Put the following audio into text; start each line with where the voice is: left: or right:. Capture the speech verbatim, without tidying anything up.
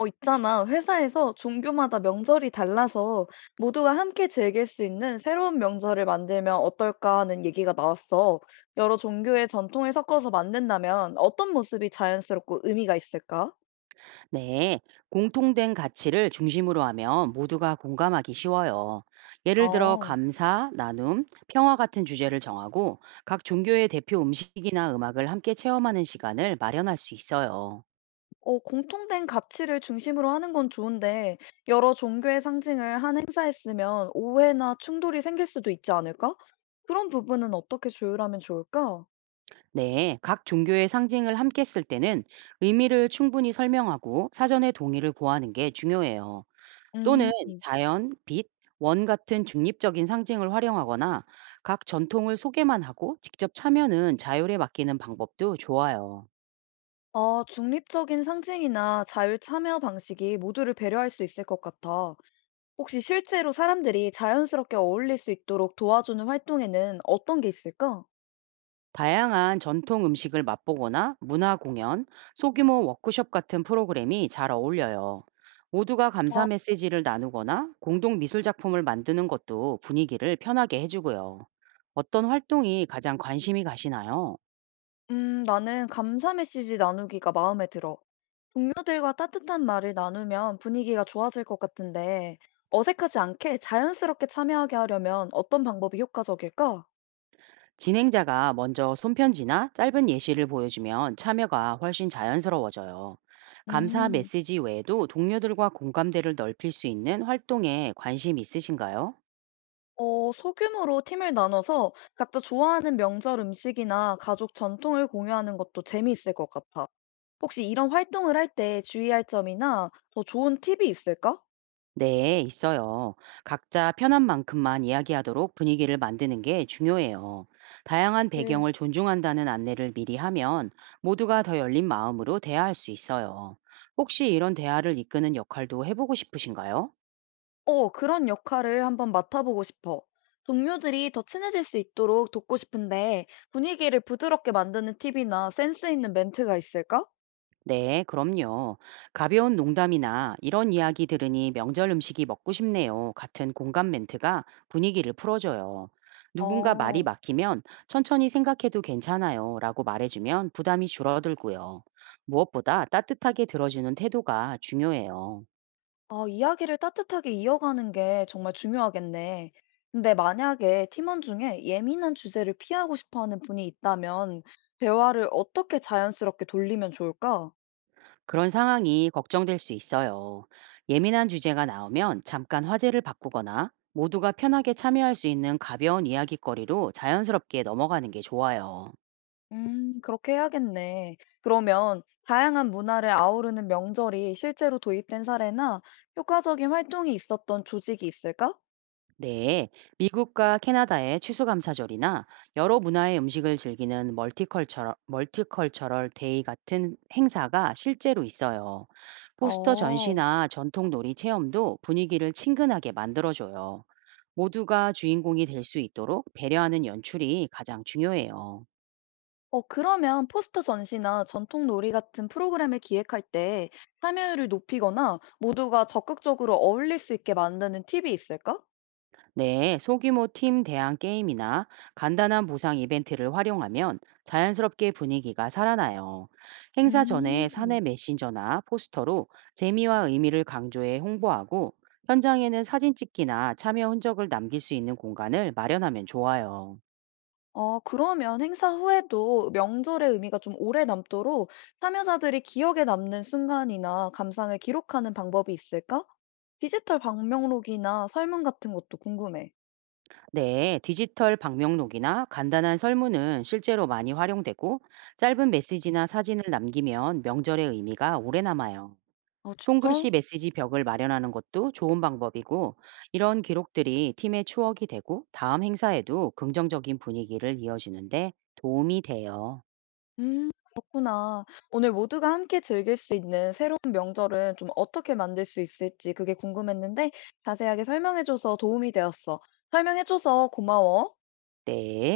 left: 어, 있잖아. 회사에서 종교마다 명절이 달라서 모두가 함께 즐길 수 있는 새로운 명절을 만들면 어떨까 하는 얘기가 나왔어. 여러 종교의 전통을 섞어서 만든다면 어떤 모습이 자연스럽고 의미가 있을까?
right: 네, 공통된 가치를 중심으로 하면 모두가 공감하기 쉬워요. 예를 들어
left: 어,
right: 감사, 나눔, 평화 같은 주제를 정하고 각 종교의 대표 음식이나 음악을 함께 체험하는 시간을 마련할 수 있어요.
left: 어, 공통된 가치를 중심으로 하는 건 좋은데 여러 종교의 상징을 한 행사했으면 오해나 충돌이 생길 수도 있지 않을까? 그런 부분은 어떻게 조율하면 좋을까?
right: 네, 각 종교의 상징을 함께 쓸 때는 의미를 충분히 설명하고 사전에 동의를 구하는 게 중요해요.
left: 음.
right: 또는 자연, 빛, 원 같은 중립적인 상징을 활용하거나 각 전통을 소개만 하고 직접 참여는 자율에 맡기는 방법도 좋아요.
left: 아, 중립적인 상징이나 자율 참여 방식이 모두를 배려할 수 있을 것 같아. 혹시 실제로 사람들이 자연스럽게 어울릴 수 있도록 도와주는 활동에는 어떤 게 있을까?
right: 다양한 전통 음식을 맛보거나 문화 공연, 소규모 워크숍 같은 프로그램이 잘 어울려요. 모두가 감사
left: 아,
right: 메시지를 나누거나 공동 미술 작품을 만드는 것도 분위기를 편하게 해주고요. 어떤 활동이 가장 관심이 가시나요?
left: 음, 나는 감사 메시지 나누기가 마음에 들어. 동료들과 따뜻한 말을 나누면 분위기가 좋아질 것 같은데, 어색하지 않게 자연스럽게 참여하게 하려면 어떤 방법이 효과적일까?
right: 진행자가 먼저 손편지나 짧은 예시를 보여주면 참여가 훨씬 자연스러워져요. 감사
left: 음.
right: 메시지 외에도 동료들과 공감대를 넓힐 수 있는 활동에 관심 있으신가요?
left: 어, 소규모로 팀을 나눠서 각자 좋아하는 명절 음식이나 가족 전통을 공유하는 것도 재미있을 것 같아. 혹시 이런 활동을 할 때 주의할 점이나 더 좋은 팁이 있을까?
right: 네, 있어요. 각자 편한 만큼만 이야기하도록 분위기를 만드는 게 중요해요. 다양한
left: 네.
right: 배경을 존중한다는 안내를 미리 하면 모두가 더 열린 마음으로 대화할 수 있어요. 혹시 이런 대화를 이끄는 역할도 해보고 싶으신가요?
left: 어, 그런 역할을 한번 맡아보고 싶어. 동료들이 더 친해질 수 있도록 돕고 싶은데 분위기를 부드럽게 만드는 팁이나 센스 있는 멘트가 있을까?
right: 네, 그럼요. 가벼운 농담이나 "이런 이야기 들으니 명절 음식이 먹고 싶네요." 같은 공감 멘트가 분위기를 풀어줘요. 누군가 말이
left: 어.
right: 막히면 "천천히 생각해도 괜찮아요. 라고 말해주면 부담이 줄어들고요. 무엇보다 따뜻하게 들어주는 태도가 중요해요.
left: 아, 이야기를 따뜻하게 이어가는 게 정말 중요하겠네. 근데 만약에 팀원 중에 예민한 주제를 피하고 싶어 하는 분이 있다면 대화를 어떻게 자연스럽게 돌리면 좋을까?
right: 그런 상황이 걱정될 수 있어요. 예민한 주제가 나오면 잠깐 화제를 바꾸거나 모두가 편하게 참여할 수 있는 가벼운 이야기거리로 자연스럽게 넘어가는 게 좋아요.
left: 음, 그렇게 해야겠네. 그러면 다양한 문화를 아우르는 명절이 실제로 도입된 사례나 효과적인 활동이 있었던 조직이 있을까?
right: 네, 미국과 캐나다의 추수감사절이나 여러 문화의 음식을 즐기는 멀티컬처럴, 멀티컬처럴 데이 같은 행사가 실제로 있어요. 포스터
left: 어.
right: 전시나 전통 놀이 체험도 분위기를 친근하게 만들어줘요. 모두가 주인공이 될 수 있도록 배려하는 연출이 가장 중요해요.
left: 어, 그러면 포스터 전시나 전통 놀이 같은 프로그램을 기획할 때 참여율을 높이거나 모두가 적극적으로 어울릴 수 있게 만드는 팁이 있을까?
right: 네, 소규모 팀 대항 게임이나 간단한 보상 이벤트를 활용하면 자연스럽게 분위기가 살아나요. 행사 전에
left: 음,
right: 사내 메신저나 포스터로 재미와 의미를 강조해 홍보하고 현장에는 사진 찍기나 참여 흔적을 남길 수 있는 공간을 마련하면 좋아요.
left: 어, 그러면 행사 후에도 명절의 의미가 좀 오래 남도록 참여자들이 기억에 남는 순간이나 감상을 기록하는 방법이 있을까? 디지털 방명록이나 설문 같은 것도 궁금해.
right: 네, 디지털 방명록이나 간단한 설문은 실제로 많이 활용되고 짧은 메시지나 사진을 남기면 명절의 의미가 오래 남아요.
left: 아, 진짜?
right: 손글씨 메시지 벽을 마련하는 것도 좋은 방법이고, 이런 기록들이 팀의 추억이 되고 다음 행사에도 긍정적인 분위기를 이어주는데 도움이 돼요.
left: 음, 그렇구나. 오늘 모두가 함께 즐길 수 있는 새로운 명절은 좀 어떻게 만들 수 있을지 그게 궁금했는데 자세하게 설명해줘서 도움이 되었어. 설명해줘서 고마워.
right: 네.